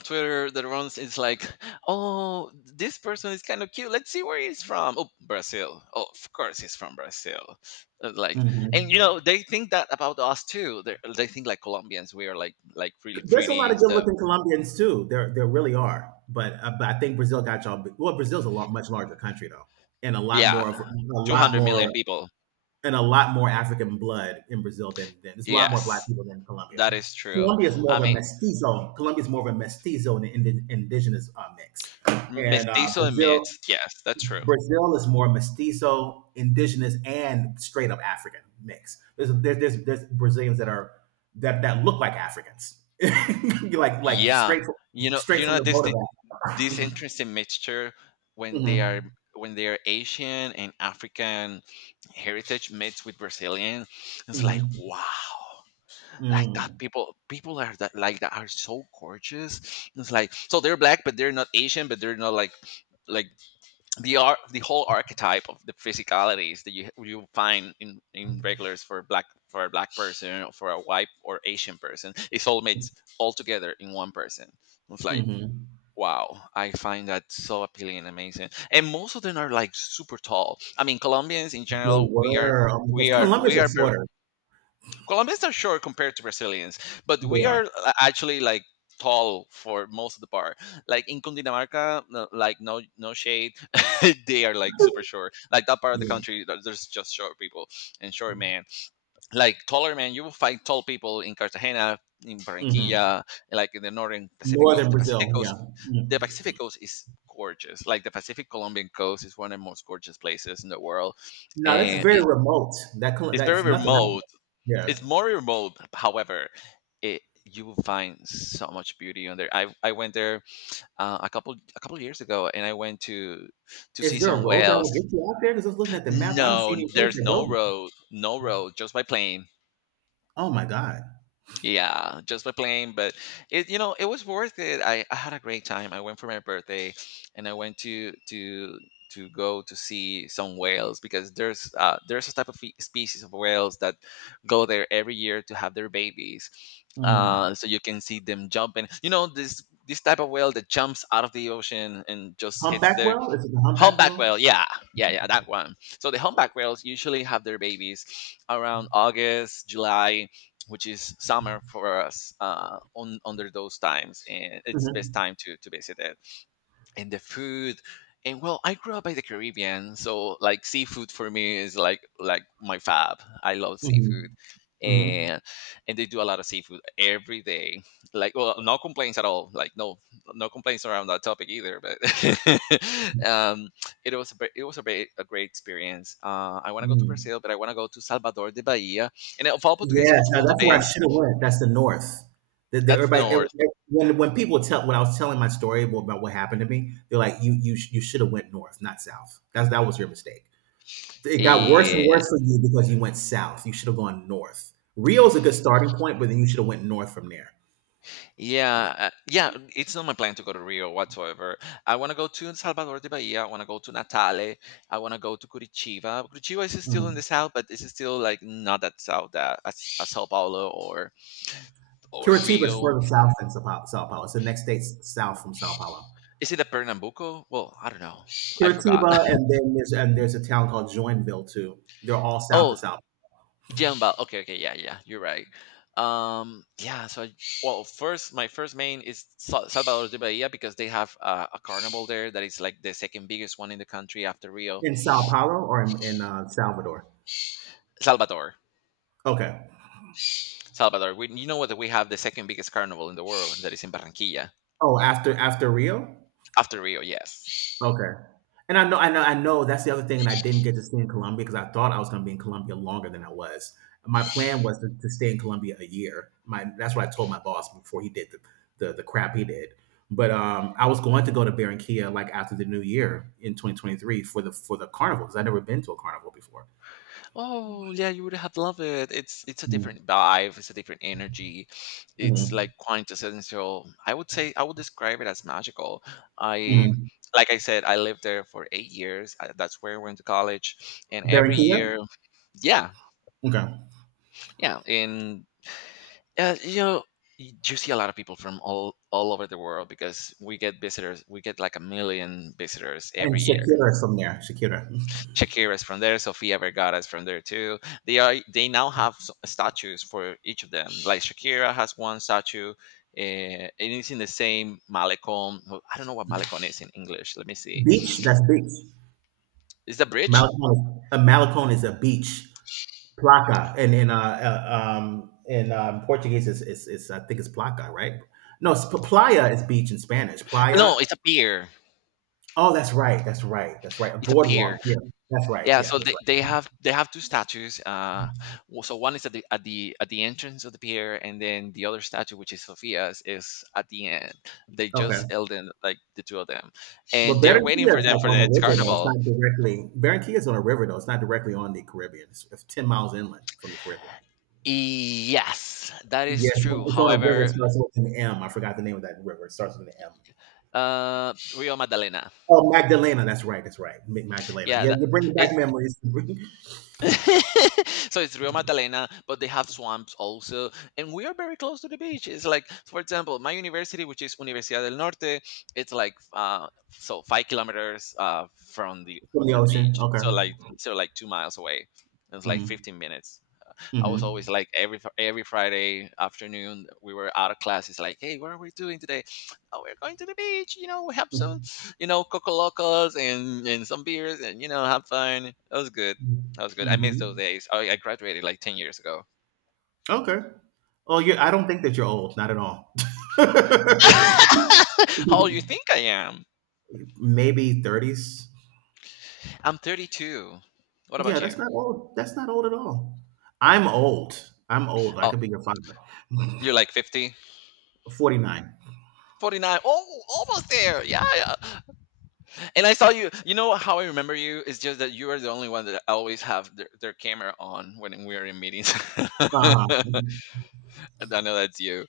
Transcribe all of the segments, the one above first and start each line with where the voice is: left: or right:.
left: Twitter that runs is like, oh, this person is kind of cute. Let's see where he's from. Oh, Brazil. Oh, of course he's from Brazil. Uh, Like, and you
right: Mhm.
left: know, they think that about us too. They think like Colombians, we are like really
right: There's a
left: pretty
right: lot of
left: and stuff.
right: good-looking Colombians too. There really are. But I think Brazil got y'all. Well, Brazil's a lot much larger country though, and a lot
left: Yeah,
right: more of a
left: two
right: lot
left: hundred million
right: more
left: people.
right: and a lot more African blood in Brazil than there's a lot more black
left: Yes,
right: people than Colombia.
left: that is true.
right: Colombia is
left: I
right: more of a
left: mean,
right: mestizo. Colombia is more of a mestizo and an indigenous mix, and
left: Mestizo
right: Brazil
left: admits. Yes, that's true.
right: Brazil is more mestizo, indigenous, and straight up African mix. There's Brazilians that are that look like Africans, like
left: Yeah, you know,
right: straight
left: you
right: from
left: know
right: the
left: this.
right: boat of Africa.
left: This interesting mixture when they
right: Mm-hmm.
left: are when they are Asian and African heritage mixed with Brazilian, it's like
right: Mm-hmm.
left: wow, like that
right: Mm-hmm.
left: people are that like that are so gorgeous. It's like so they're black, but they're not Asian, but they're not like the whole archetype of the physicalities that you find in regulars for black for a black person or for a white or Asian person. It's all mixed all together in one person. It's like
right: Mm-hmm.
left: wow, I find that so appealing and amazing. And most of them are like super tall. I mean, Colombians in
right: They
left: general,
right: were
left: we
right: because
left: are
right: Colombians
left: we
right: are
left: are ver-
right: shorter.
left: Colombians are short compared to Brazilians, but
right: They
left: we
right: are.
left: are actually like tall for most of the part. Like in Cundinamarca, like no shade, they are like super short. Like that part of the
right: Yeah.
left: country, there's just short people and short men like taller men. You will find tall people in Cartagena, in
right: Mm-hmm.
left: Barranquilla, like in the northern Pacific coast.
right: Northern
left: the pacific
right: Brazil. Yeah.
left: coast the
right: Mm.
left: Pacific coast is gorgeous. Like the Pacific Colombian coast is one of the most gorgeous places in the world,
right: Now that's
left: and
right: very remote.
left: it's very
right: That's nothing out
left: remote.
right: there. Yeah.
left: It's more remote. However, it you will find so much beauty on there. I went there a couple years ago, and I went to
right: Is
left: see
right: there a
left: some
right: road that will
left: whales.
right: get you out there? Because I was looking at the map, I haven't
left: No,
right: seen any roads
left: there's
right: that
left: no
right: go.
left: road, just by plane.
right: Oh my god.
left: Yeah, just by playing, but it you know it was worth it. I had a great time. I went for my birthday, and I went to go to see some whales because there's a species of whales that go there every year to have their babies.
right: Mm.
left: So you can see them jumping. You know this this type of whale that jumps out of the ocean and just hits
right: Humpback
left: the
right: whale? Is it the humpback
left: humpback
right: whale?
left: whale, yeah, yeah, that one. So the humpback whales usually have their babies around August, July, which is summer for us on under those times, and it's the best
right: Mhm.
left: time to visit it and the food and well, I grew up by the Caribbean, so like seafood for me is like my fab I love seafood,
right: Mhm. Mhm.
left: and and they do a lot of seafood every day. Like, well, no complaints at all. Like no complaints around that topic either, but um it was a a great experience. I want to go to
right: Mm.
left: Brazil, but I want to go to Salvador de Bahia, and of all, portuguese
right: Yes,
left: muito
right: now
left: bom
right: that's where I
left: também.
right: should have went. That's the north. The,
left: That's the
right: everybody, ev-
left: north.
right: ev- when people tell when I was telling my story about what happened to me, they're like, "You you should have went north, not south. That's that was your mistake. It got worse and
left: Yeah.
right: worse for you because you went south. You should have gone north. Rio's a good starting point, but then you should have went north from there.
left: Yeah, it's not my plan to go to Rio whatsoever. I want to go to Salvador de Bahia. I want to go to Natale. I want to go to Curitiba. Curitiba is still in the south, but it's still like not that south as Sao Paulo or
right: Curitiba is
left: Rio.
right: further south than Sao Paulo. Sao Paulo. It's the next state south from Sao Paulo.
left: Is it a Pernambuco? Well, I don't know. I forgot.
right: Curitiba, and then there's a town called Joinville too. They're all south of
left: oh,
right: Sao
left: Jamba. Okay, okay, yeah, yeah. You're right. Um, yeah. So, I, First, my first main is Salvador de Bahia because they have a carnival there that is like the second biggest one in the country after Rio.
right: in Sao Paulo or in, Salvador.
left: Salvador.
right: Okay.
left: Salvador, we, you know that we have the second biggest carnival in the world that is in Barranquilla
right: Oh, after after Rio.
left: after Rio. Yes.
right: Okay. And I know I know that's the other thing that I didn't get to stay in Colombia because I thought I was gonna be in Colombia longer than I was. My plan was to stay in Colombia a year. My that's what I told my boss before he did the the, crap he did. But I was going to go to Barranquilla like after the new year in 2023 for the carnival because I'd never been to a carnival before.
left: Oh yeah, you would have loved it. It's a
right: Mm,
left: different vibe. It's a different energy. It's
right: mhm,
left: like quintessential. I would say I would describe it as magical. I
right: mhm.
left: Like I said, I lived there for 8 years. I, that's where I went to college, and every
right: Barranquilla,
left: year, yeah,
right: okay,
left: yeah, and you know. You see a lot of people from all over the world because we get visitors. We get like a million visitors
right: and
left: every year.
right: Shakira is from there. Shakira.
left: Shakira's from there, Sofia Vergara's from there too. They now have statues for each of them. Like Shakira has one statue, and it's in the same Malecon. Well, I don't know what Malecon is in English. Let me see.
right: Beach, that's beach.
left: Is the bridge?
right: Malecon, a Malecon is a beach. Placa and in Portuguese is it's I think it's placa, right? No, it's playa is beach in Spanish. Playa.
left: No, it's a pier.
right: Oh, that's right. That's right. That's right. A
left: It's a pier.
right: boardwalk. Yeah, that's right.
left: Yeah.
right: Yeah,
left: So
right: that's
left: they have they have two statues. So one is at the at the at the entrance of the pier, and then the other statue, which is Sofia's, is at the end. They
right: right.
left: just
right: Okay.
left: held in like the two of them,
right: But
left: and they're waiting
right: Barranquilla
left: for
right: is
left: them
right: like
left: for the
right: on a
left: next
right: river though. It's
left: carnival.
right: not directly. Barranquilla is on a river though. It's not directly on the Caribbean. It's 10 miles inland from the Caribbean.
left: Yes, that is
right: Yes,
left: true.
right: it's on a river. It
left: However,
right: starts with an M. I forgot the name of that river. It starts with an M.
left: Rio Magdalena,
right: Oh, Magdalena. That's right. That's right. Magdalena.
left: yeah,
right: Yeah,
left: that,
right: you're bringing back
left: it's
right: memories from the
left: so it's Rio Magdalena, but they have swamps also, and we are very close to the beach. It's like, for example, my university, which is Universidad del Norte, it's like so 5 kilometers from the
right: ocean.
left: beach,
right: Okay.
left: so like 2 miles away. It's like
right: Hmm.
left: 15 minutes. I was always
right: Mhm.
left: like every Friday afternoon we were out of class. It's like, hey, what are we doing today? Oh, we're going to the beach. You know, we have some,
right: Mm.
left: you know, coco locos and some beers and you know have fun. That was good.
right: Mm.
left: That was good. I miss those
right: Mhm.
left: days. I graduated like 10 years ago.
right: Okay. Oh, yeah, I don't think that you're old, not at all.
left: How old you think I am?
right: Maybe 30s?
left: I'm 32. What about
right: Yeah,
left: you?
right: that's not old. That's not old at all. I'm old. I'm old. I
left: Oh,
right: could be your father.
left: you're like 50,
right: 49.
left: 49. Oh, almost there. Yeah, yeah. And I saw you. You know how I remember you is just that you are the only one that always have their camera on when we are in meetings.
right: uh
left: I know that's you.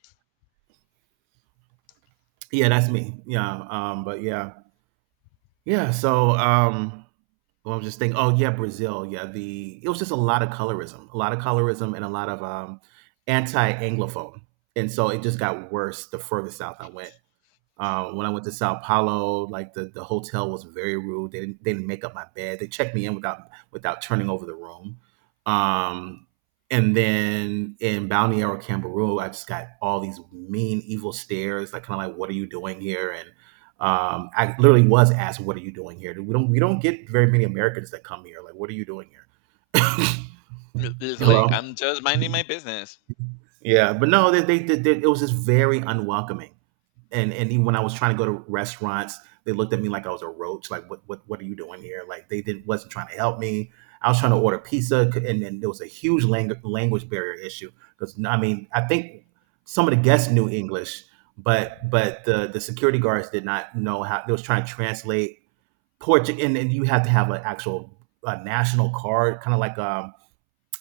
right: Yeah, that's me. Yeah, but yeah. Yeah, so well, I'm just thinking, oh yeah, Brazil. Yeah, the it was just a lot of colorism, a lot of colorism and a lot of anti-anglophone. And so it just got worse the further south I went. When I went to Sao Paulo, like the hotel was very rude. They didn't make up my bed. They checked me in without turning over the room. Um, and then in Balneario Camboriú, I just got all these mean, evil stares. Like kind of like, what are you doing here? And I literally was asked, "What are you doing here? We don't get very many Americans that come here. Like, what are you doing here?"
left: It's like
right: Hello.
left: I'm just minding my business.
right: Yeah, but no, it was just very unwelcoming. And even when I was trying to go to restaurants, they looked at me like I was a roach. Like, what are you doing here? Like, they didn't wasn't trying to help me. I was trying to order pizza, and then there was a huge language barrier issue because I mean, I think some of the guests knew English, but but the security guards did not know how. They was trying to translate Portuguese, and then you have to have an actual national card, kind of like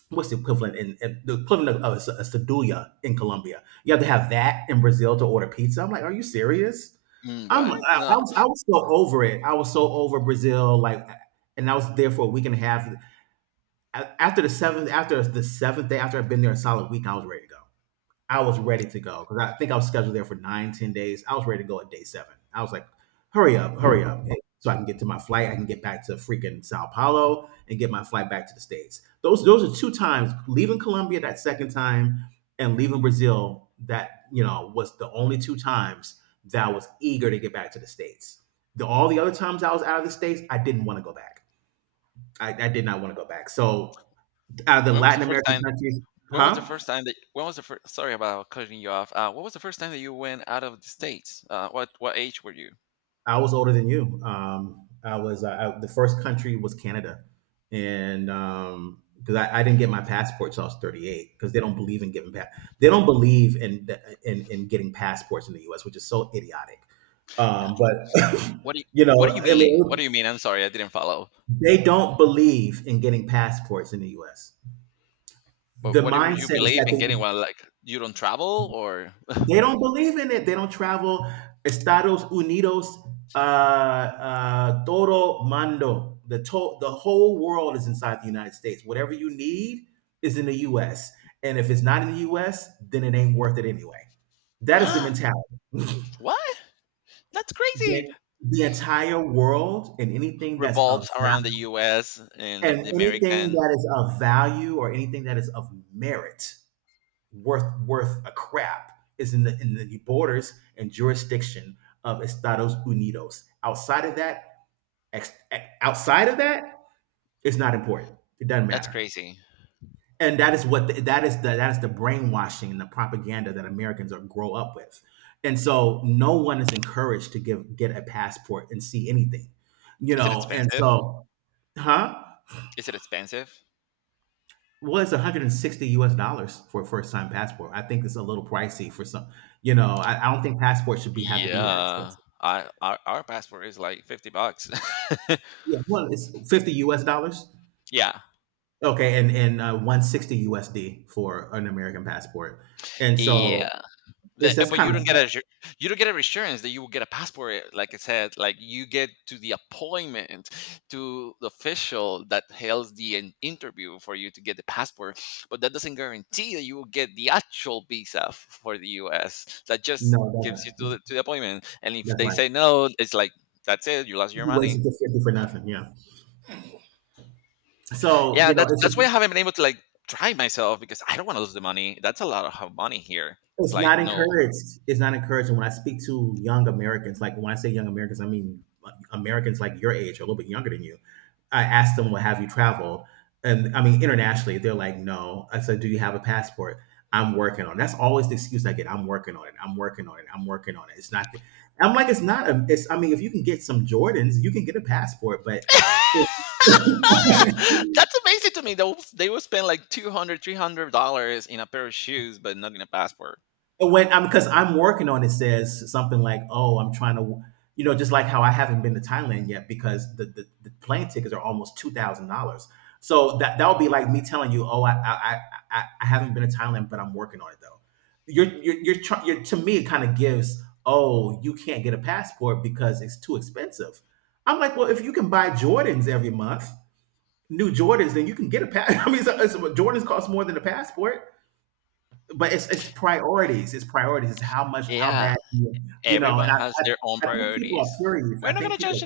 right: what's the equivalent the equivalent of a, a sedulla in Colombia. You have to have that in Brazil to order pizza. I'm like, are you serious?
left: Mm, what?
right: I'm I,
left: No.
right: I was so over it. I was so over Brazil. Like, and I was there for a week and a half. After the seventh day, after I'd been there a solid week, I was ready to go. I was ready to go because I think I was scheduled there for nine, 10 days. I was ready to go at day seven. I was like, hurry up, hurry up. And so I can get to my flight. I can get back to freaking Sao Paulo and get my flight back to the States. Those are two times leaving Colombia that second time and leaving Brazil that, you know, was the only two times that I was eager to get back to the States. All the other times I was out of the States, I didn't want to go back. I did not want to go back. So out of the
left: When was the
right: Latin
left: first
right: American
left: time?
right: countries,
left: When was the
right: huh?
left: first time that? When was the first? Sorry about cutting you off. What was the first time that you went out of the states? What age were you?
right: I was older than you. I was the first country was Canada, and because I didn't get my passport till I was 38, because they don't believe in giving they don't believe in getting passports in the U.S., which is so idiotic. But you
left: What do you
right: know, I
left: mean? What
right: mean,
left: do you mean? I'm sorry, I didn't follow.
right: they don't believe in getting passports in the U.S.
left: But
right: The
left: what would you
right: mindset is
left: believe in getting
right: that
left: one? Like you don't travel or?
right: they don't believe in it. They don't travel. Estados Unidos, todo mundo. The whole world is inside the United States. Whatever you need is in the U.S. And if it's not in the U.S., then it ain't worth it anyway. That is the mentality.
left: What? That's crazy.
right: The, the entire world and anything that's of
left: Revolves around the US
right: and
left: and the
right: anything
left: American.
right: that is of value or anything that is of merit worth worth a crap is in the borders and jurisdiction of Estados Unidos. Outside of that, outside of that, it's not important. It doesn't
left: That's
right: matter.
left: crazy.
right: And that is what the, that is the that is the brainwashing and the propaganda that Americans are grow up with. And so no one is encouraged to give get a passport and see anything. You
left: Is it
right: know, and
left: expensive?
right: so huh?
left: Is it expensive?
right: Well, it's 160 US dollars for a first time passport. I think it's a little pricey for some, you know, I don't think passports should be have to be that
left: Yeah.
right: expensive.
left: Our passport is like 50 bucks.
right: Yeah, well, it's 50 US dollars.
left: Yeah.
right: Okay, and 160 USD for an American passport. And so
left: Yeah. The-
right: it's that's
left: but
right: kind
left: you
right: of
left: don't get a you don't get a reassurance that you will get a passport. Like I said, like you get to the appointment to the official that hails the interview for you to get the passport, but that doesn't guarantee that you will get the actual visa for the U.S. That just
right: no, it
left: gives you
right: doesn't.
left: to the appointment, and if
right: That's
left: they
right: right.
left: say no, it's like that's it. You lost your
right: You
left: money.
right: wasted the 50 for nothing. Yeah. So,
left: Yeah,
right: you know,
left: that's
right: it's
left: that's
right: just
left: why I haven't been able to like try myself because I don't want to lose the money. That's a lot of money here. It's
right: it's
left: like
right: not
left: no.
right: encouraged. It's not encouraged. And when I speak to young Americans, like when I say young Americans, I mean Americans like your age, or a little bit younger than you. I ask them, "Well, have you traveled?" And I mean internationally, they're like, "No." I said, "Do you have a passport? I'm working on it." That's always the excuse I get. I'm working on it. I'm working on it. I'm working on it. It's not. I'm like, it's not. A, it's. I mean, if you can get some Jordans, you can get a passport. But
left: That's amazing to me. They will spend like 200, $300 in a pair of shoes, but not in a passport.
right: But when I'm because I'm working on it says something like, "Oh, I'm trying to," you know, just like how I haven't been to Thailand yet because the plane tickets are almost $2,000. So that that would be like me telling you, "Oh, I haven't been to Thailand, but I'm working on it though." You're to me it kind of gives, "Oh, you can't get a passport because it's too expensive." I'm like, well, if you can buy Jordans every month, new Jordans, then you can get a pass. I mean, so, so Jordans cost more than a passport but it's priorities. It's priorities. It's how much, how
left: Yeah,
right: bad, you know. And
left: everyone
right: I,
left: has their own
right: I, I think people are
left: priorities.
right: curious.
left: We're
right: I
left: not
right: think
left: gonna
right: people
left: judge
right: are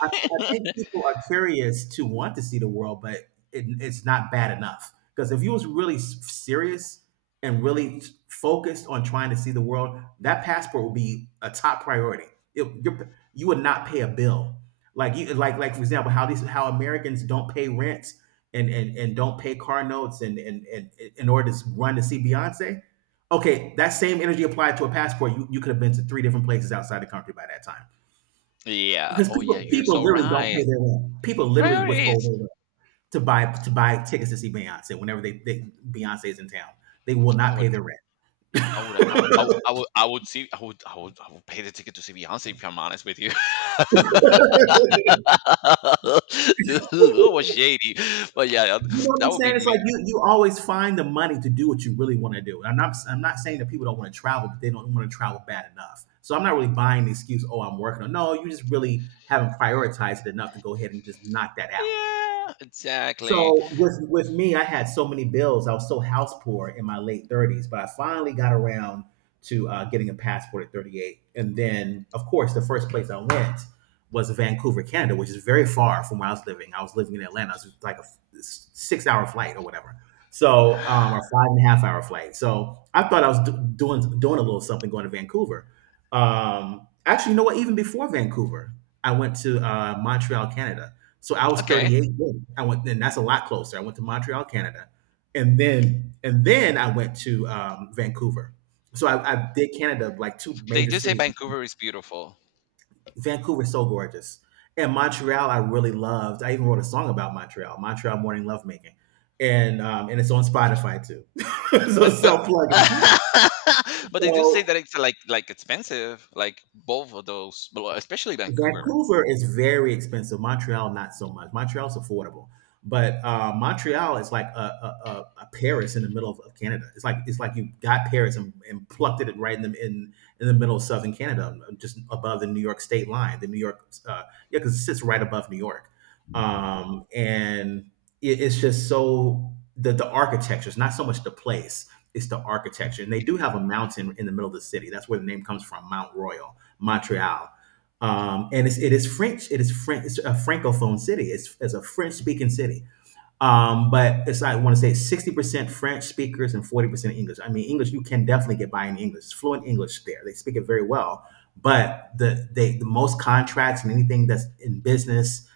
right: I, I think people are curious to want to see the world, but it's not bad enough. Because if you was really serious and really focused on trying to see the world, that passport would be a top priority. You would not pay a bill. Like like for example, how these how Americans don't pay rent and don't pay car notes and in order to run to see Beyonce. Okay, that same energy applied to a passport, you could have been to three different places outside the country by that time.
left: Yeah.
right: Because
left: Oh
right: people
left: yeah, you're
right: people
left: so
right: literally don't
left: right.
right: pay their rent. People literally withhold
left: Priorities.
right: their rent to buy tickets to see Beyonce whenever they Beyonce is in town. They will
left: I
right: not
left: would.
right: pay their rent.
left: I would. I would. I would see. I would. I would. I would pay the ticket to see Beyonce. If I'm honest with you. That was shady. But yeah,
right: You know what I'm
left: that would be
right: saying? It's like
left: me.
right: you always find the money to do what you really want to do. And I'm not saying that people don't want to travel, but they don't want to travel bad enough. So I'm not really buying the excuse, oh, I'm working on no, you just really haven't prioritized it enough to go ahead and just knock that out.
left: Yeah. Exactly.
right: So with me, I had so many bills. I was so house poor in my late thirties, but I finally got around to getting a passport at 38. And then, of course, the first place I went was Vancouver, Canada, which is very far from where I was living. I was living in Atlanta. It was like a 6 hour flight or whatever. So, or five and a half hour flight. So I thought I was doing a little something going to Vancouver. Actually, you know what? Even before Vancouver, I went to Montreal, Canada, so I was
left: Okay.
right: 38 then. I went, and that's a lot closer. I went to Montreal, Canada, and then I went to Vancouver. So I did Canada, like two
left: They
right: major
left: do say
right: cities.
left: Vancouver is beautiful,
right: Vancouver's so gorgeous, and Montreal I really loved. I even wrote a song about Montreal, Montreal Morning Lovemaking, and it's on Spotify too. So
left: but
right: self plugging.
left: but they do say
right: So
left: that it's like expensive, like both of those, well, especially Vancouver.
right: Vancouver is very expensive. Montreal, not so much. Montreal's affordable, but Montreal is like a Paris in the middle of Canada. It's like you got Paris, and plucked it right in the middle of southern Canada, just above the New York state line. The New York, yeah, because it sits right above New York, and it's just so the architecture. It's not so much the place; it's the architecture. And they do have a mountain in the middle of the city. That's where the name comes from, Mount Royal, Montreal. Um, and it's, it is French. It is French. It's a francophone city. It's a French speaking city. But it's like, I want to say 60% French speakers and 40% English. I mean, English you can definitely get by in English. It's fluent English there. They speak it very well. But the most contracts and anything that's in business,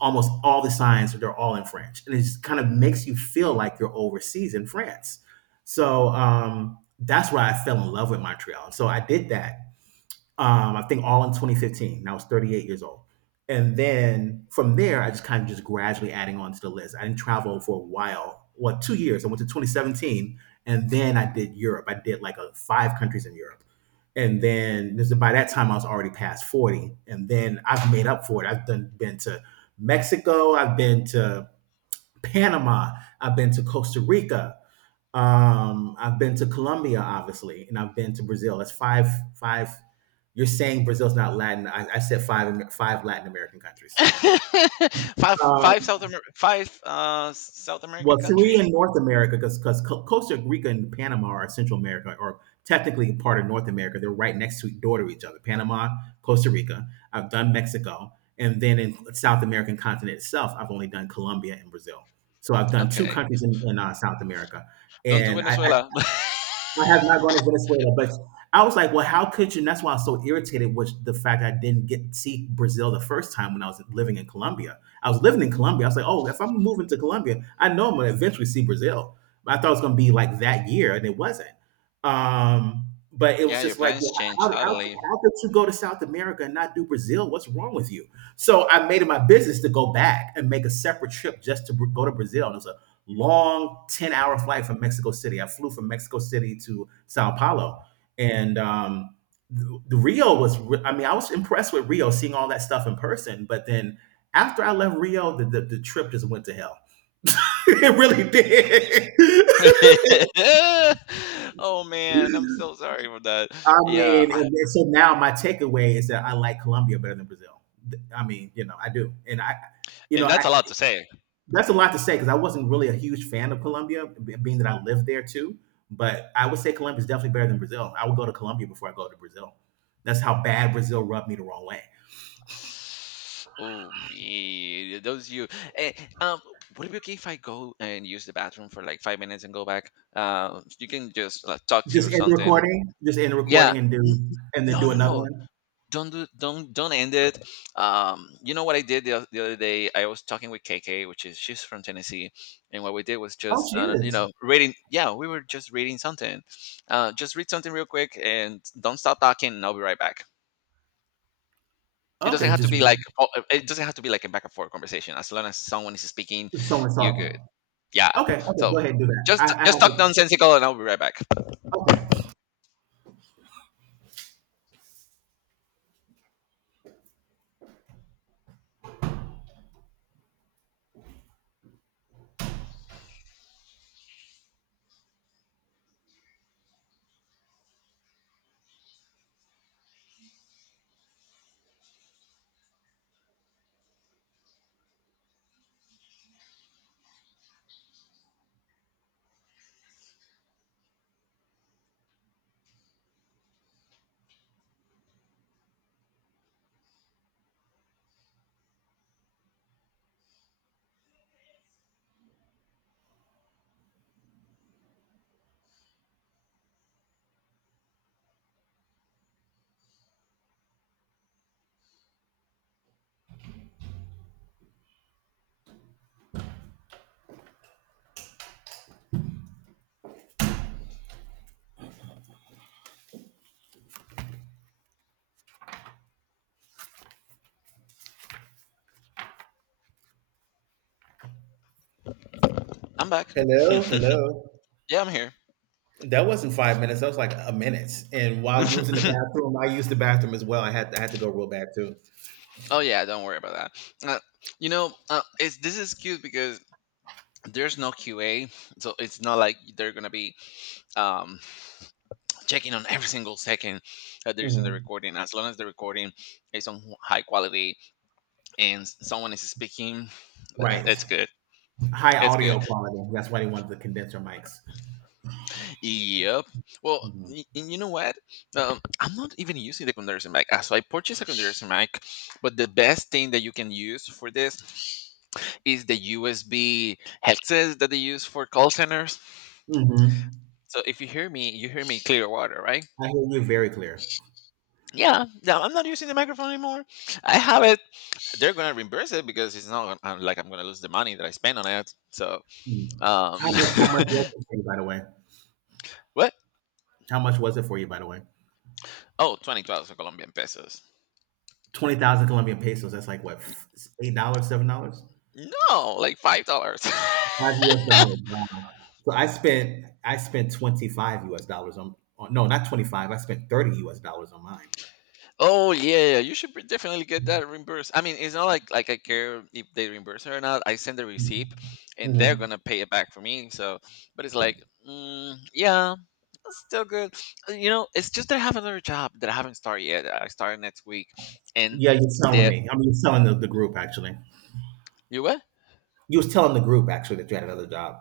right: almost all the signs they're all in French, and it just kind of makes you feel like you're overseas in France. So that's why I fell in love with Montreal. So I did that I think all in 2015. And I was 38 years old. And then from there, I just kind of just gradually adding on to the list. I didn't travel for a while. Well, 2 years. I went to 2017, and then I did Europe. I did like a, five countries in Europe. And then this, by that time, I was already past 40. And then I've made up for it. I've done, been to Mexico. I've been to Panama. I've been to Costa Rica. I've been to Colombia, obviously, and I've been to Brazil. That's five. You're saying Brazil's not Latin. I said five Latin American countries.
left: five
right: Uh,
left: five South Amer- five South American
right: Well, three
left: countries.
right: in North America, because Costa Rica and Panama are Central America, or technically part of North America. They're right next to door to each other. Panama, Costa Rica. I've done Mexico, and then in South American continent itself, I've only done Colombia and Brazil. So I've done two
left: Okay,
right: countries in, South America,
left: don't do
right: and
left: Venezuela.
right: I have not gone to Venezuela, but I was like, well, how could you? And that's why I was so irritated with the fact I didn't get to see Brazil the first time when I was living in Colombia. I was living in Colombia. I was like, oh, if I'm moving to Colombia, I know I'm going to eventually see Brazil. But I thought it was going to be like that year, and it wasn't. But it
left: Yeah,
right: was
left: your
right: just like,
left: plans
right: well,
left: change totally.
right: how could you go to South America and not do Brazil? What's wrong with you? So I made it my business to go back and make a separate trip just to go to Brazil. And it was long 10-hour flight from Mexico City. I flew from Mexico City to Sao Paulo. And the Rio was, I mean, I was impressed with Rio, seeing all that stuff in person. But then after I left Rio, the trip just went to hell. It really did.
left: Oh man, I'm so sorry for that.
right: I
left: Yeah,
right: mean,
left: I,
right: and then so now my takeaway is that I like Colombia better than Brazil. I mean, you know, I do. And I, you know,
left: and that's
right: I,
left: a lot to say.
right: That's a lot to say because I wasn't really a huge fan of Colombia, being that I lived there too. But I would say Colombia is definitely better than Brazil. I would go to Colombia before I go to Brazil. That's how bad Brazil rubbed me the wrong way.
left: Oh me, those you. Eh, um, would it be okay if I go and use the bathroom for like 5 minutes and go back? You can just like, talk to you or
right: Just end the
left: something.
right: recording. Just end the
left: Yeah.
right: recording, and do
left: N- n-
right: and then do another
left: No.
right: one.
left: Don't end it. You know what I did the other day? I was talking with KK, which is she's from Tennessee, and what we did was
right: Oh,
left: just
right: she
left: you
right: is.
left: know reading. Yeah, we were just reading something. Just read something real quick and don't stop talking, and I'll be right back.
right: Okay, just
left: It doesn't have to be like a back and forth conversation. As long as someone is speaking,
right: someone's
left: you're good.
right: talking.
left: Yeah.
right: Okay, okay, go
left: So
right: ahead and do that.
left: just
right: I have
left: just talk
right: a
left: nonsensical, and I'll be right back.
right: okay.
left: I'm back.
right: Hello, hello.
left: Yeah, I'm here.
right: That wasn't 5 minutes. That was like a minute. And while you was in the bathroom, I used the bathroom as well. I had to go real bad too.
left: Oh yeah, don't worry about that. Uh, this is cute because there's no QA, so it's not like they're gonna be um, checking on every single second that there's in the
right: Mhm.
left: recording. As long as the recording is on high quality and someone is speaking,
right: Right.
left: it's good.
right: High
left: It's good.
right: audio quality. That's why they wanted the condenser mics.
left: Yep. Well,
right: hmm
left: and you know what? I'm not even using the condenser mic. So I purchased a condenser mic, but the best thing that you can use for this is the USB headsets that they use for call centers.
right: hmm
left: So if you hear me, you hear me clear water, right?
right: I hear you very clear.
left: Yeah. No, I'm not using the microphone anymore. I have it. They're gonna reimburse it because it's not like I'm gonna lose the money that I spent on it. So,
right: Mm.
left: um,
right: How much? How much was it for you, by the way?
left: what?
right: How much was it for you, by the way?
left: Oh, 2012 for Colombian pesos.
right: 20,000 Colombian pesos. That's like what $8, $7,
left: No, like $5.
right: five U.S. dollars. Wow. So I spent 25 U.S. dollars on no, not 25. I spent 30 U.S. dollars on mine.
left: Oh yeah, yeah, you should definitely get that reimbursed. I mean, it's not like I care if they reimburse her or not. I send the receipt, and they're
right: Hmm.
left: gonna pay it back for me. So, but it's like, mm, yeah, it's still good. It's just that I have another job that I haven't started yet. I start next week, and
right: Yeah, you're telling
left: the
right: me. I mean, you're telling the group actually.
left: you what?
right: You was telling the group actually that you had another job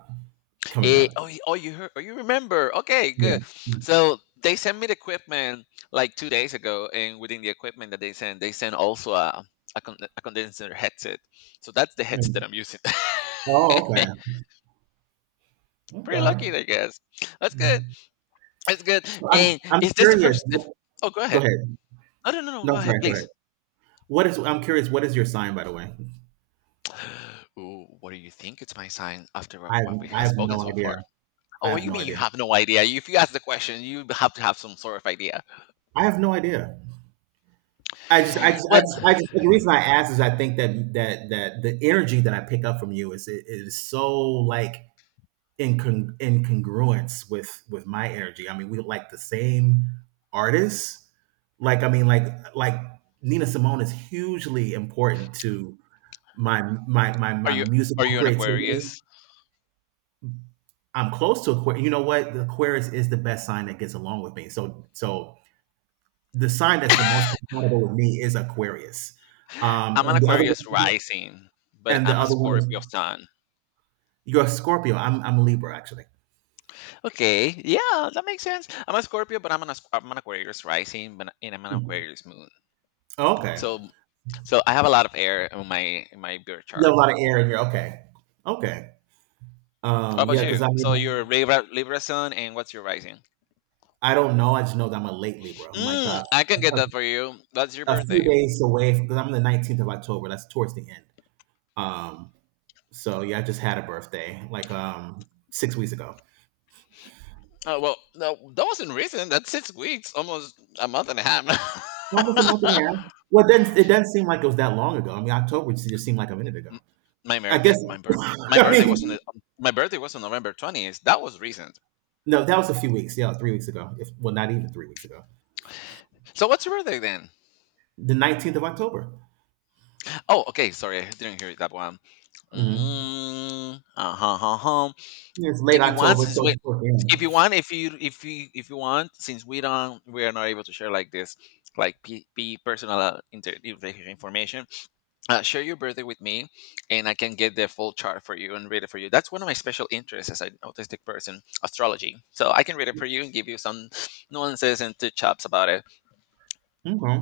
right: coming up.
left: You heard, you remember? Okay, good. So they sent me the equipment like 2 days ago, and within the equipment that they sent also a condenser headset. So that's the
right: Yeah.
left: headset that I'm using.
right: Oh, okay.
left: Pretty lucky,
right: Okay.
left: I guess. That's good.
right: Mm.
left: That's good.
right: So I'm
left: And
right: I'm
left: is this the
right: curious.
left: first? If, Oh, go
right: Go
left: ahead.
right: ahead.
left: Oh, no, no, no.
right: No,
left: Go ahead,
right: sorry. Go ahead.
left: please.
right: What is? I'm curious. What is your sign, by the way?
left: Ooh, what do you think? It's my sign after what
right: I
left: what we
right: I
left: have
right: have
left: spoken
right: no
left: so
right: idea.
left: far.
right: I
left: Oh,
right: have
left: you
right: no
left: mean you
right: idea.
left: have no idea? If you ask the question, you have to have some sort of idea.
right: I have no idea.
left: Well,
right: I just the reason I ask is I think that the energy that I pick up from you is it is so like in in congruence with my energy. I mean, we like the same artists. Like I mean, Nina Simone is hugely important to my
left: Are you are
right: musical
left: you an
right: creativity.
left: Aquarius?
right: I'm close to Aquarius. You know what? The Aquarius is the best sign that gets along with me. So so the sign that's the most compatible with me is Aquarius. Um,
left: I'm an
right: and the other
left: Aquarius
right: one,
left: rising, but
right: and the
left: I'm a
right: other one is
left: Scorpio sun.
right: you're Scorpio. I'm a Libra actually.
left: Okay, yeah, that makes sense. I'm a Scorpio, but I'm an Aquarius rising, but and I'm an
right: Hmm.
left: Aquarius moon.
right: Okay.
left: So so I have a lot of air in my birth
right: You have
left: chart.
right: a lot of air in here. Okay. Okay.
left: How about
right: Yeah, because
left: you?
right: I
left: So
right: mean,
left: you're Libra sun, and what's your rising?
right: I don't know. I just know that I'm a late Libra. I'm like
left: I can get
right: a,
left: that for you. That's your
right: a few
left: birthday.
right: days away because I'm the 19th of October. That's towards the end. Um, So yeah, I just had a birthday like 6 weeks ago,
left: Oh well, no, that wasn't recent. That's 6 weeks, almost a month and a half.
right: almost a month and a half. Well, then it doesn't seem like it was that long ago. I mean, October just seemed like a minute ago.
left: M- my
right: I guess.
left: birthday my birth my
right: I
left: birthday wasn't
right: mean,
left: on the- my birthday was on November 20th. That was recent.
right: no, that was a few weeks. Yeah, 3 weeks ago. If well, not even 3 weeks ago.
left: So what's your birthday then?
right: The 19th of October.
left: Oh, okay. Sorry, I didn't hear that one.
right: Hmm.
left: Mm, uh-huh, uh-huh.
right: It's late
left: If you want,
right: October,
left: since
right: so
left: we,
right: it's fourth.
left: if you
right: Yeah.
left: want, if you if you if you want, since we don't, we are not able to share like this, like p, p personal information. Share your birthday with me, and I can get the full chart for you and read it for you. That's one of my special interests as an autistic person, astrology. So I can read it for you and give you some nuances and touch ups about it.
right: Okay.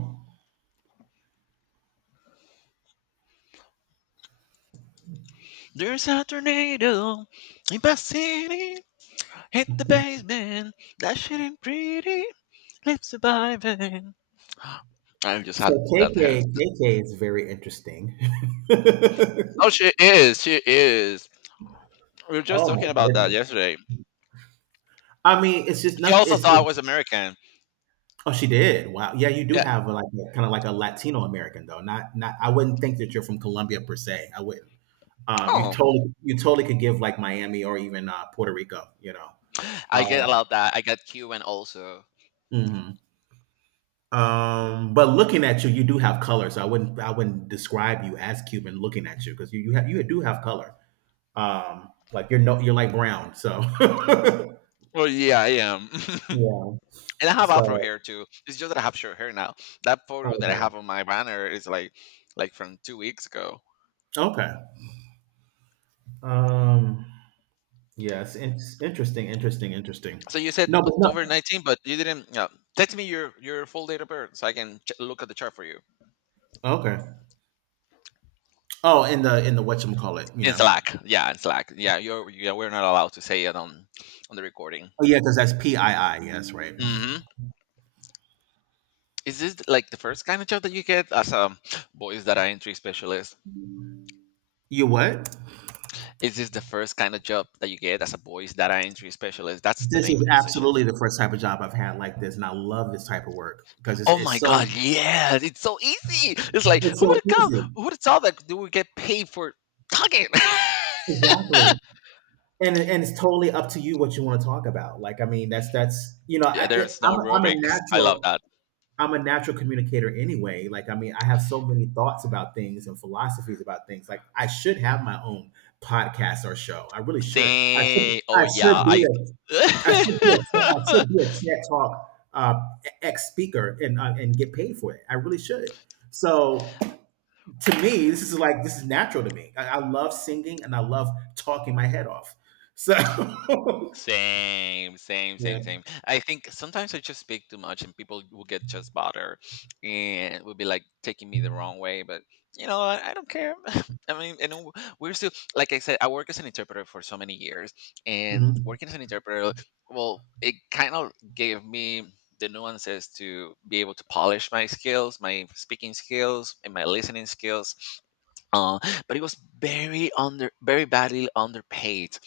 left: There's a tornado in my city, hit the basement, that shit ain't pretty, live surviving. I just
right: So
left: had that. Hurts.
right: KK is very interesting.
left: Oh, she is, she is. We were just talking
right: Oh
left: about
right: my
left: that
right: goodness.
left: yesterday.
right: I mean, it's just
left: She
right: nothing.
left: also
right: It's
left: thought I was American.
right: oh, she did. Wow. Yeah, you do
left: Yeah.
right: have a, like kind of like a Latino American though. Not not. I wouldn't think that you're from Colombia per se. I wouldn't. You
left: Oh,
right: totally you totally could give like Miami or even Puerto Rico.
left: I get a lot
right: Know.
left: of that. I get Cuban also.
right: Mhm. But looking at you, you do have color. So I wouldn't describe you as Cuban looking at you because you do have color. Like you're no you're like brown. So
left: Well, yeah, I am.
right: yeah.
left: And I have afro
right: So
left: hair too. It's just that I have short hair now. That photo that I
right: okay,
left: have on my banner is like from 2 weeks ago.
right: okay. Um. Yes. It's interesting. Interesting. Interesting.
left: So you said
right: No, but no.
left: October 19, but you didn't text me your full date of birth so I can look at the chart for you.
right: Okay. Oh, in the whatchamacallit.
left: In
right: Yeah.
left: Slack, yeah, in Slack, yeah. You're Yeah, we're not allowed to say it on the recording.
right: Oh yeah, because that's PII. Yes, right.
left: Hmm. Is this like the first kind of job that you get as a voice data entry specialist?
right: You what?
left: Is this the first kind of job that you get as a voice data entry specialist? That's the
right: This
left: name of
right: is
left: the position.
right: absolutely the first type of job I've had like this, and I love this type of work because
left: Oh my god, yeah, it's so easy. It's like
right: it's
left: who would
right: so
left: have come?
right: easy.
left: Who would have thought that they would get paid for talking?
right: Exactly. And it's totally up to you what you want to talk about. Like I mean, that's
left: Yeah, there's no
right: I'm a, I'm a
left: rubrics. I love
right: natural
left: that.
right: I'm a natural communicator anyway. Like I mean, I have so many thoughts about things and philosophies about things. Like I should have my own podcast or show. I really should.
left: See, oh yeah, I.
right: I should be a TED Talk, ex speaker, and get paid for it. I really should. So to me, this is natural to me. I love singing and I love talking my head off. So
left: Same, same,
right: yeah.
left: same, same. I think sometimes I just speak too much and people will get just bothered and will be like taking me the wrong way. But I don't care. I mean, and we're still, like I said, I work as an interpreter for so many years, and
right: Mhm.
left: working as an interpreter, well, it kind of gave me the nuances to be able to polish my skills, my speaking skills, and my listening skills, uh, but it was very under very badly underpaid.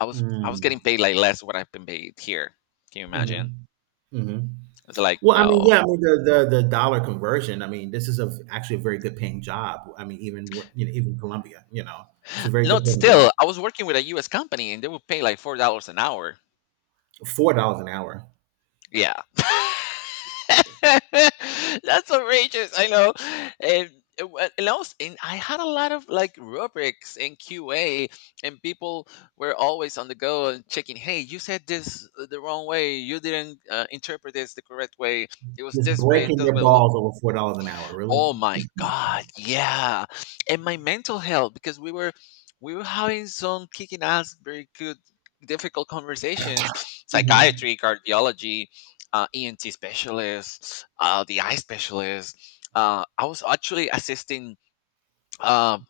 left: I was
right: Mm.
left: getting paid like less what I've been paid here. Can you imagine?
right: Mhm. Mhm.
left: It's like
right: Well, I mean, yeah, I
left: no,
right: mean the dollar conversion. I mean, this is a actually a very good paying job. I mean, even Colombia, it's a very good
left: not.
right: paying job.
left: Still, I was working with a US company, and they would pay like $4 an hour.
right: $4 an hour.
left: Yeah. That's outrageous. I know. And, and wha- and I was and I had a lot of like rubrics in QA, and people were always on the go and checking. Hey, you said this the wrong way. You didn't interpret this the correct way. It was
right: Just
left: this way and
right: breaking
left: this
right: your
left: way.
right: balls over $4 an hour, really?
left: Oh my god, yeah. And my mental health, because we were having some kicking ass very good difficult conversations,
right: Mhm.
left: psychiatry, cardiology, ENT specialists, the eye specialist. I was actually assisting um,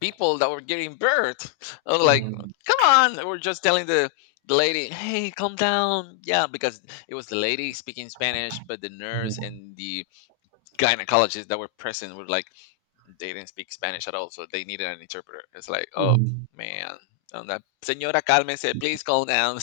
left: people that were giving birth. I was like,
right: Mm,
left: come on, and we're just telling the lady, hey, calm down. Yeah, because it was the lady speaking Spanish, but the nurse
right: mhm,
left: and the gynecologist that were present were like, they didn't speak Spanish at all, so they needed an interpreter. It's like, oh
right: mhm.
left: man, on that señora, cálmese, please calm down.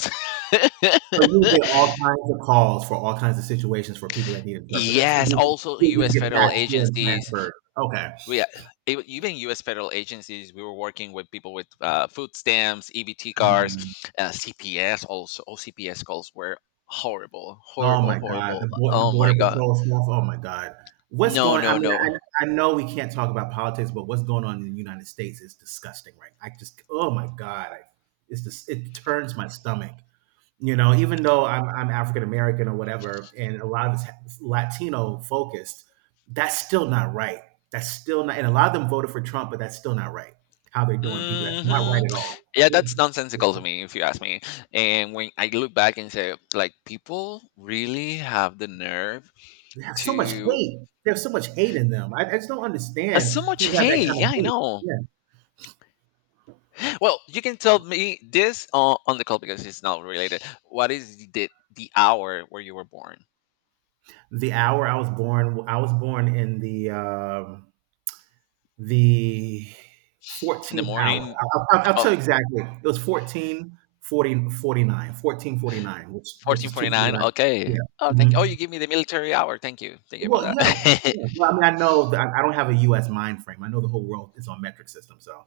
right: So you get all kinds of calls for all kinds of situations for people that need interpreters, and
left: Yes,
right: you just
left: also
right: you just
left: U.S.
right: get
left: federal
right: patched through and
left: agencies.
right: transferred. Okay.
left: We even U.S. federal agencies. We were working with people with food stamps, EBT cards,
right: Mm.
left: CPS. Also, CPS calls were horrible,
right: Oh
left: horrible,
right: my God, the
left: horrible.
right: bor- the
left: Oh my
right: border
left: god,
right: patrol stuff. Oh my God, what's
left: no,
right: going? I
left: no,
right: mean,
left: no.
right: I know we can't talk about politics, but what's going on in the United States is disgusting, right? I just, oh my God, it's just, it turns my stomach. You know, even though I'm African American or whatever, and a lot of it's Latino focused, that's still not right. That's still not, and a lot of them voted for Trump, but that's still not right. How they're doing people, that's not
left: Hmm.
right: right at all.
left: Yeah, that's nonsensical to
right: Yeah.
left: me if you ask me. And when I look back and say, like, people really have the nerve
right: They have so much
left: to
right: hate. There's so much hate in them. I just don't understand
left: so much
right: people have that
left: hate.
right: kind
left: Yeah,
right: of
left: I
right: hate.
left: know.
right: Yeah.
left: Well, you can tell me this on the call because it's not related. What is the hour where you were born?
right: The hour I was born in the
left: In the
right: 14th hour.
left: morning?
right: I'll tell
left: Oh,
right: you exactly. It was 14:49, which
left: fourteen
right: is
left: forty nine.
right: 2:49.
left: Okay.
right: Yeah.
left: oh thank Oh, you
right: Mhm.
left: give me the military hour. Thank you, thank you
right: Well,
left: about
right: yeah,
left: that.
right: yeah. Well, I mean, I know that I don't have a U.S. mind frame. I know the whole world is on metric system, so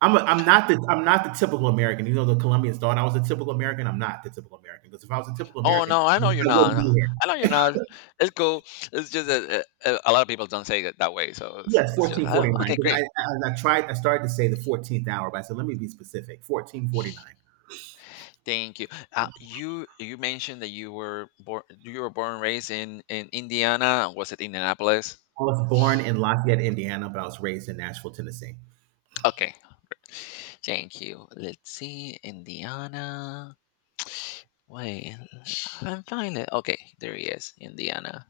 right: I'm not the typical American. You know, the Colombians thought I was a typical American. I'm not the typical American because if I was a typical
left: Oh
right: American,
left: no, I
right: I,
left: know
right: would-
left: you're
right: I
left: not.
right: wouldn't be
left: No,
right: here.
left: I know you're not. It's cool. It's just that a lot of people don't say it that way, so it's,
right: Yes,
left: it's just oh,
right: 14:49.
left: okay,
right: Because I,
left: great.
right: I I tried I started to say the 14th hour, but I said let me be specific. 14:49. I
left: Thank you. You mentioned that you were born and raised in Indiana. Was it Indianapolis?
right: was born in Lafayette, Indiana, but I was raised in Nashville, Tennessee.
left: Okay. Thank you. Let's see, Indiana. Wait, I'm finding it. Okay, there he is, Indiana.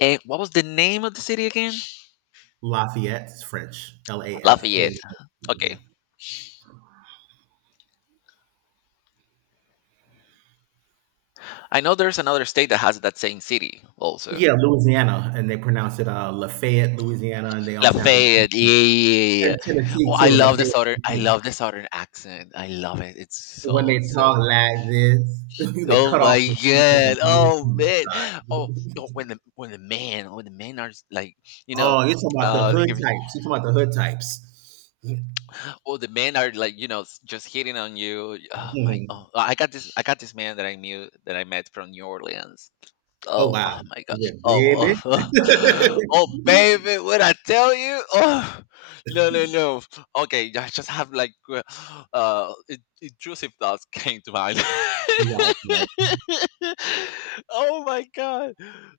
left: And what was the name of the city again?
right: Lafayette is French. L A F A.
left: Lafayette.
right: Y. E, yeah.
left: Okay, I know there's another state that has that same city also.
right: Yeah, Louisiana, and they pronounce it Lafayette, Louisiana, and they also have it in
left: Lafayette. Yeah,
right: in
left: yeah, yeah. Yeah. Yeah.
right: Tennessee
left: Oh, I
right: too,
left: love the
right: Lafayette.
left: southern. I
right: Tennessee.
left: love the southern accent. I love it. It's
right: When
left: so
right: they talk
left: so.
right: like this, they
left: Oh
right: cut off
left: my
right: the people. Oh
left: god. Oh
right: my
left: man.
right: God.
left: Oh, oh, when the men are like, you know.
right: Oh, you're talking about the hood
left: Like,
right: types. You're talking about the hood types.
left: oh, the men are like, just hitting on you. Oh my!
right: Mhm.
left: Oh, I got this. I got this man that I knew that I met from New Orleans.
right: Oh
left: Oh,
right: wow,
left: oh my god.
right: yeah, baby.
left: Oh, oh, oh, baby, what I tell you? Oh, no, no, no. Okay, I just have like intrusive thoughts came to mind.
right: Right, right.
left: Oh my god.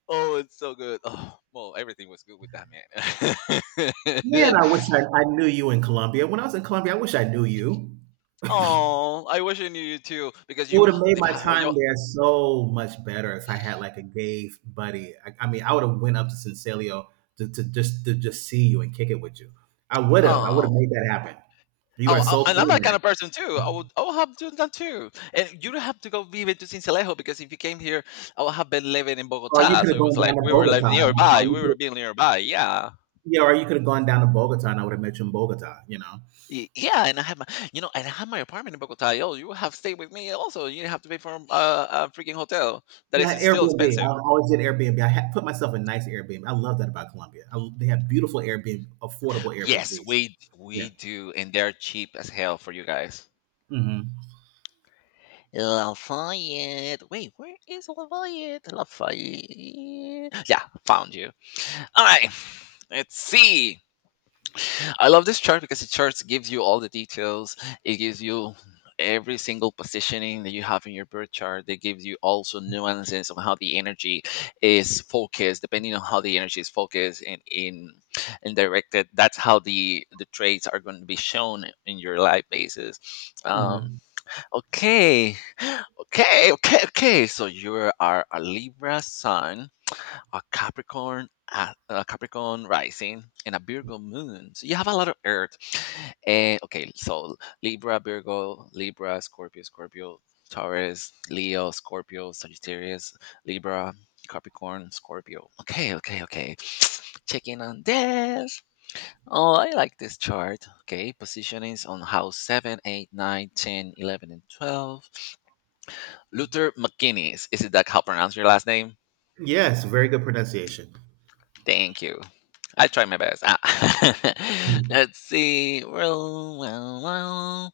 left: Oh, it's so good. Oh, well, everything was good with that man.
right: Man, I wish I knew you in Colombia. When I was in Colombia, I wish I knew you.
left: Oh, I wish I knew you too because
right: It would
left: you
right: have made
left: live
right: my
left: how you.
right: time there so much better if I had like a gay buddy. I mean, I would have went up to Sincilio to just see you and kick it with you. I would have. I would have
left: Oh.
right: made that happen. You are
left: Oh,
right: so
left: and I'm
right: cool,
left: that kind of
right: man.
left: person too. I would have done that too. And you don't have to go vive to Sincelejo because if you came here, I would have been living in
right: Or you
left: Bogota.
right: could
left: So
right: have
left: it was
right: gone
left: like
right: down to
left: we were
right: Bogota.
left: living nearby.
right: Or you
left: We
right: could
left: were
right: have,
left: being nearby. Yeah.
right: Yeah, or you could have gone down to Bogota and I would have met you in Bogota.
left: Yeah, and I have my, and I have my apartment in Bogota. Yo, you have stayed with me also. You have to pay for a freaking hotel that
right: Yeah,
left: is still
right: Airbnb.
left: expensive.
right: I always did Airbnb. I had put myself in nice Airbnb. I love that about Colombia. They have beautiful Airbnb, affordable
left: Yes,
right: Airbnbs.
left: we
right: Yeah.
left: we do, and they're cheap as hell for you guys.
right: Hmm.
left: Lafayette. Wait, where is Lafayette? Lafayette. Yeah, found you. All right, let's see. I love this chart because the chart gives you all the details. It gives you every single positioning that you have in your birth chart. It gives you also nuances of how the energy is focused, depending on how the energy is focused and in and directed. That's how the traits are going to be shown in your life basis. Um,
right: Hmm.
left: okay, Okay, okay, okay. So you are a Libra sun, a Capricorn, a Capricorn rising, and a Virgo moon. So you have a lot of Earth. And okay, so Libra, Virgo, Libra, Scorpio, Scorpio, Taurus, Leo, Scorpio, Sagittarius, Libra, Capricorn, Scorpio. Okay, okay, okay. Checking on this. Oh, I like this chart. Okay, positionings on house 7, 8, 9, 10, 11, and 12. Luther McGuinness. Is it that how pronounce your last name?
right: Yes, very good pronunciation.
left: Thank you. I try my best. Ah. Let's see. Well, well, well.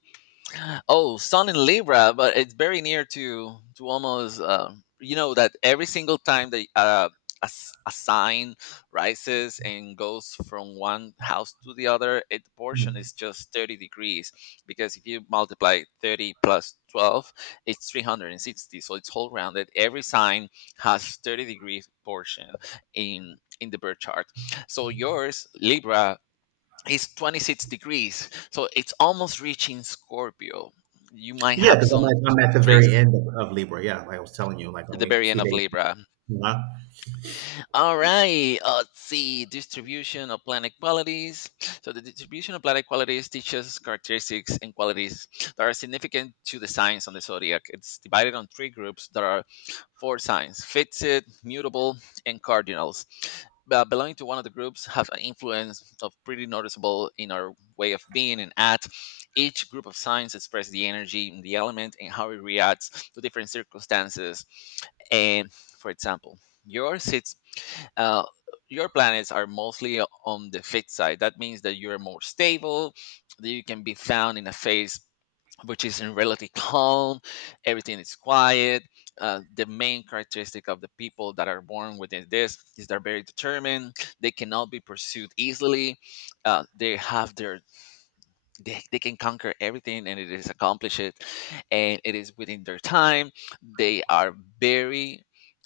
left: Oh, Sun in Libra, but it's very near to almost. You know that every single time that a sign rises and goes from one house to the other, it, the portion is just 30 degrees, because if you multiply 30 plus 12, it's 360. So it's whole rounded. Every sign has 30 degree portion in the birth chart. So yours, Libra, it's 26 degrees, so it's almost reaching Scorpio. You might
right: Yeah,
left: have
right: because I'm
left: some,
right: like
left: some
right: I'm at the
left: strays
right: very end of Libra. Yeah, like I was telling you, like
left: at the
right: only a
left: very end
right: few
left: of
right: days.
left: Libra.
right: Huh.
left: All right, let's see distribution of planet qualities. So the distribution of planet qualities teaches characteristics and qualities that are significant to the signs on the zodiac. It's divided on three groups that are four signs: fixed, mutable, and cardinals. But belonging to one of the groups have an influence of pretty noticeable in our way of being and act. Each group of signs express the energy, in the element, and how it reacts to different circumstances. And for example, yours sits uh, your planets are mostly on the fixed side. That means that you're more stable, that you can be found in a phase which is in relative calm, everything is quiet. The main characteristic of the people that are born within this is they're very determined. They cannot be pursued easily. They have their They can conquer everything and it is accomplish it and it is within their time. They are very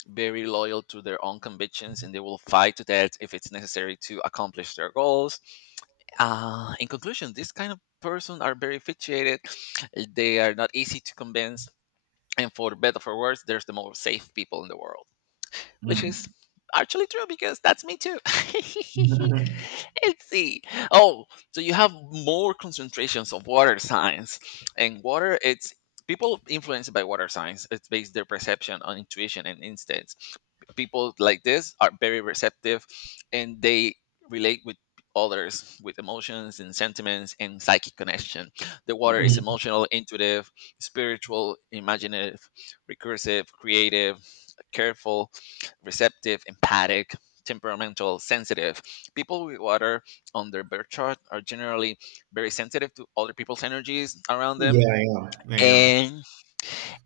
left: very loyal to their own convictions and they will fight to death if it's necessary to accomplish their goals. In conclusion, this kind of person are very fixated. They are not easy to convince, and for better or for worse there's the most safe people in the world, which is
right: Mm.
left: actually true, because that's me too. Let's see. Oh, so you have more concentrations of water signs, and water it's people influenced by water signs. It's based their perception on intuition and instincts. People like this are very receptive, and they relate with others with emotions and sentiments and psychic connection. The water is
right: Mhm.
left: emotional, intuitive, spiritual, imaginative, recursive, creative, careful, receptive, empathic, temperamental, sensitive. People with water on their birth chart are generally very sensitive to other people's energies around them.
right: Yeah, I am. I am.
left: And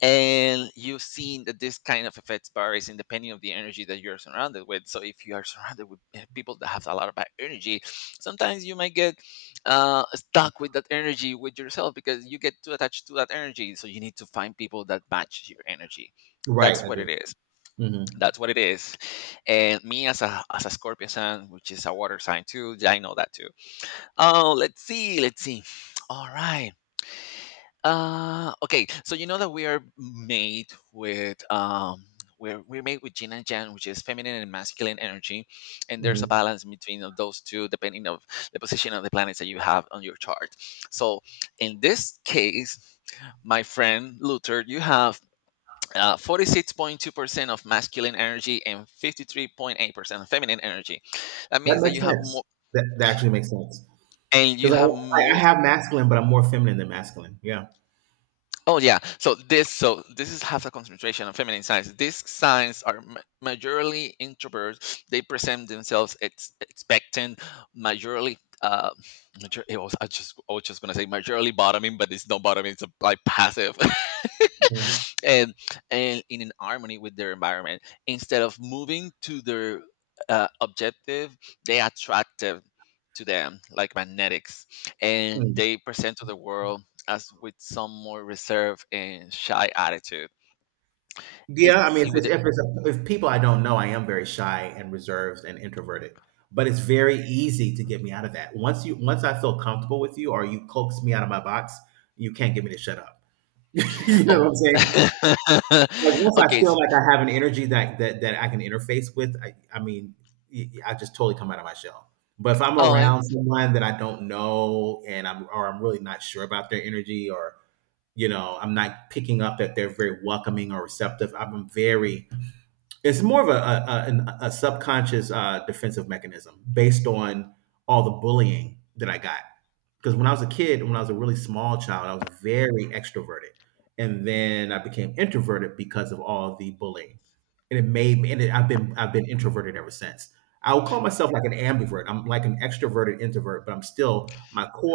left: and you've seen that this kind of effects varies in depending of the energy that you're surrounded with. So if you are surrounded with people that have a lot of bad energy, sometimes you might get stuck with that energy with yourself because you get too attached to that energy. So you need to find people that match your energy.
right: Right,
left: That's
right: I
left: what
right: do.
left: it is.
right: Mm-hmm.
left: That's what it is. And me as a Scorpio sign, which is a water sign too, yeah, I know that too. Oh, let's see, let's see. All right. Okay. So you know that we are made with we're made with Jin and Jan, which is feminine and masculine energy, and there's a
right: Mm-hmm.
left: balance between of those two depending of the position of the planets that you have on your chart. So in this case, my friend Luther, you have 46.2% of masculine energy and 53.8% of feminine energy. That
right: That
left: means that
right: makes
left: you have more
right: sense. That actually makes sense
left: and you
right: because
left: have
right: I
left: more.
right: have masculine, but I'm more feminine than masculine. Yeah.
left: Oh yeah. So this is half a concentration of feminine signs. These signs are majorly introverts. They present themselves expectant, majorly. It was, I was just gonna say majorly bottoming, but it's not bottoming. It's like passive.
right: Mm.
left: and and in an harmony with their environment, instead of moving to their objective, they attractive to them like magnetics, and
right: Mm.
left: they present to the world as with some more reserved and shy attitude. It's
right: Yeah, I mean,
left: with the
right: if people I don't know, I am very shy and reserved and introverted. But it's very easy to get me out of that. Once you once I feel comfortable with you, or you coax me out of my box, you can't get me to shut up. You know what
left: oh,
right: I'm saying? Like once I
left: okay. s
right: feel like I have an energy that I can interface with, I mean, I just totally come out of my shell. But if I'm
left: oh,
right: around
left: and
right: someone that I don't know and I'm really not sure about their energy or you know I'm not picking up that they're very welcoming or receptive, I'm very it's more of a a subconscious defensive mechanism based on all the bullying that I got because when I was a kid, when I was a really small child, I was very extroverted, and then I became introverted because of all the bullying, and it made me. And it, I've been introverted ever since. I would call myself like an ambivert. I'm like an extroverted introvert, but I'm still my core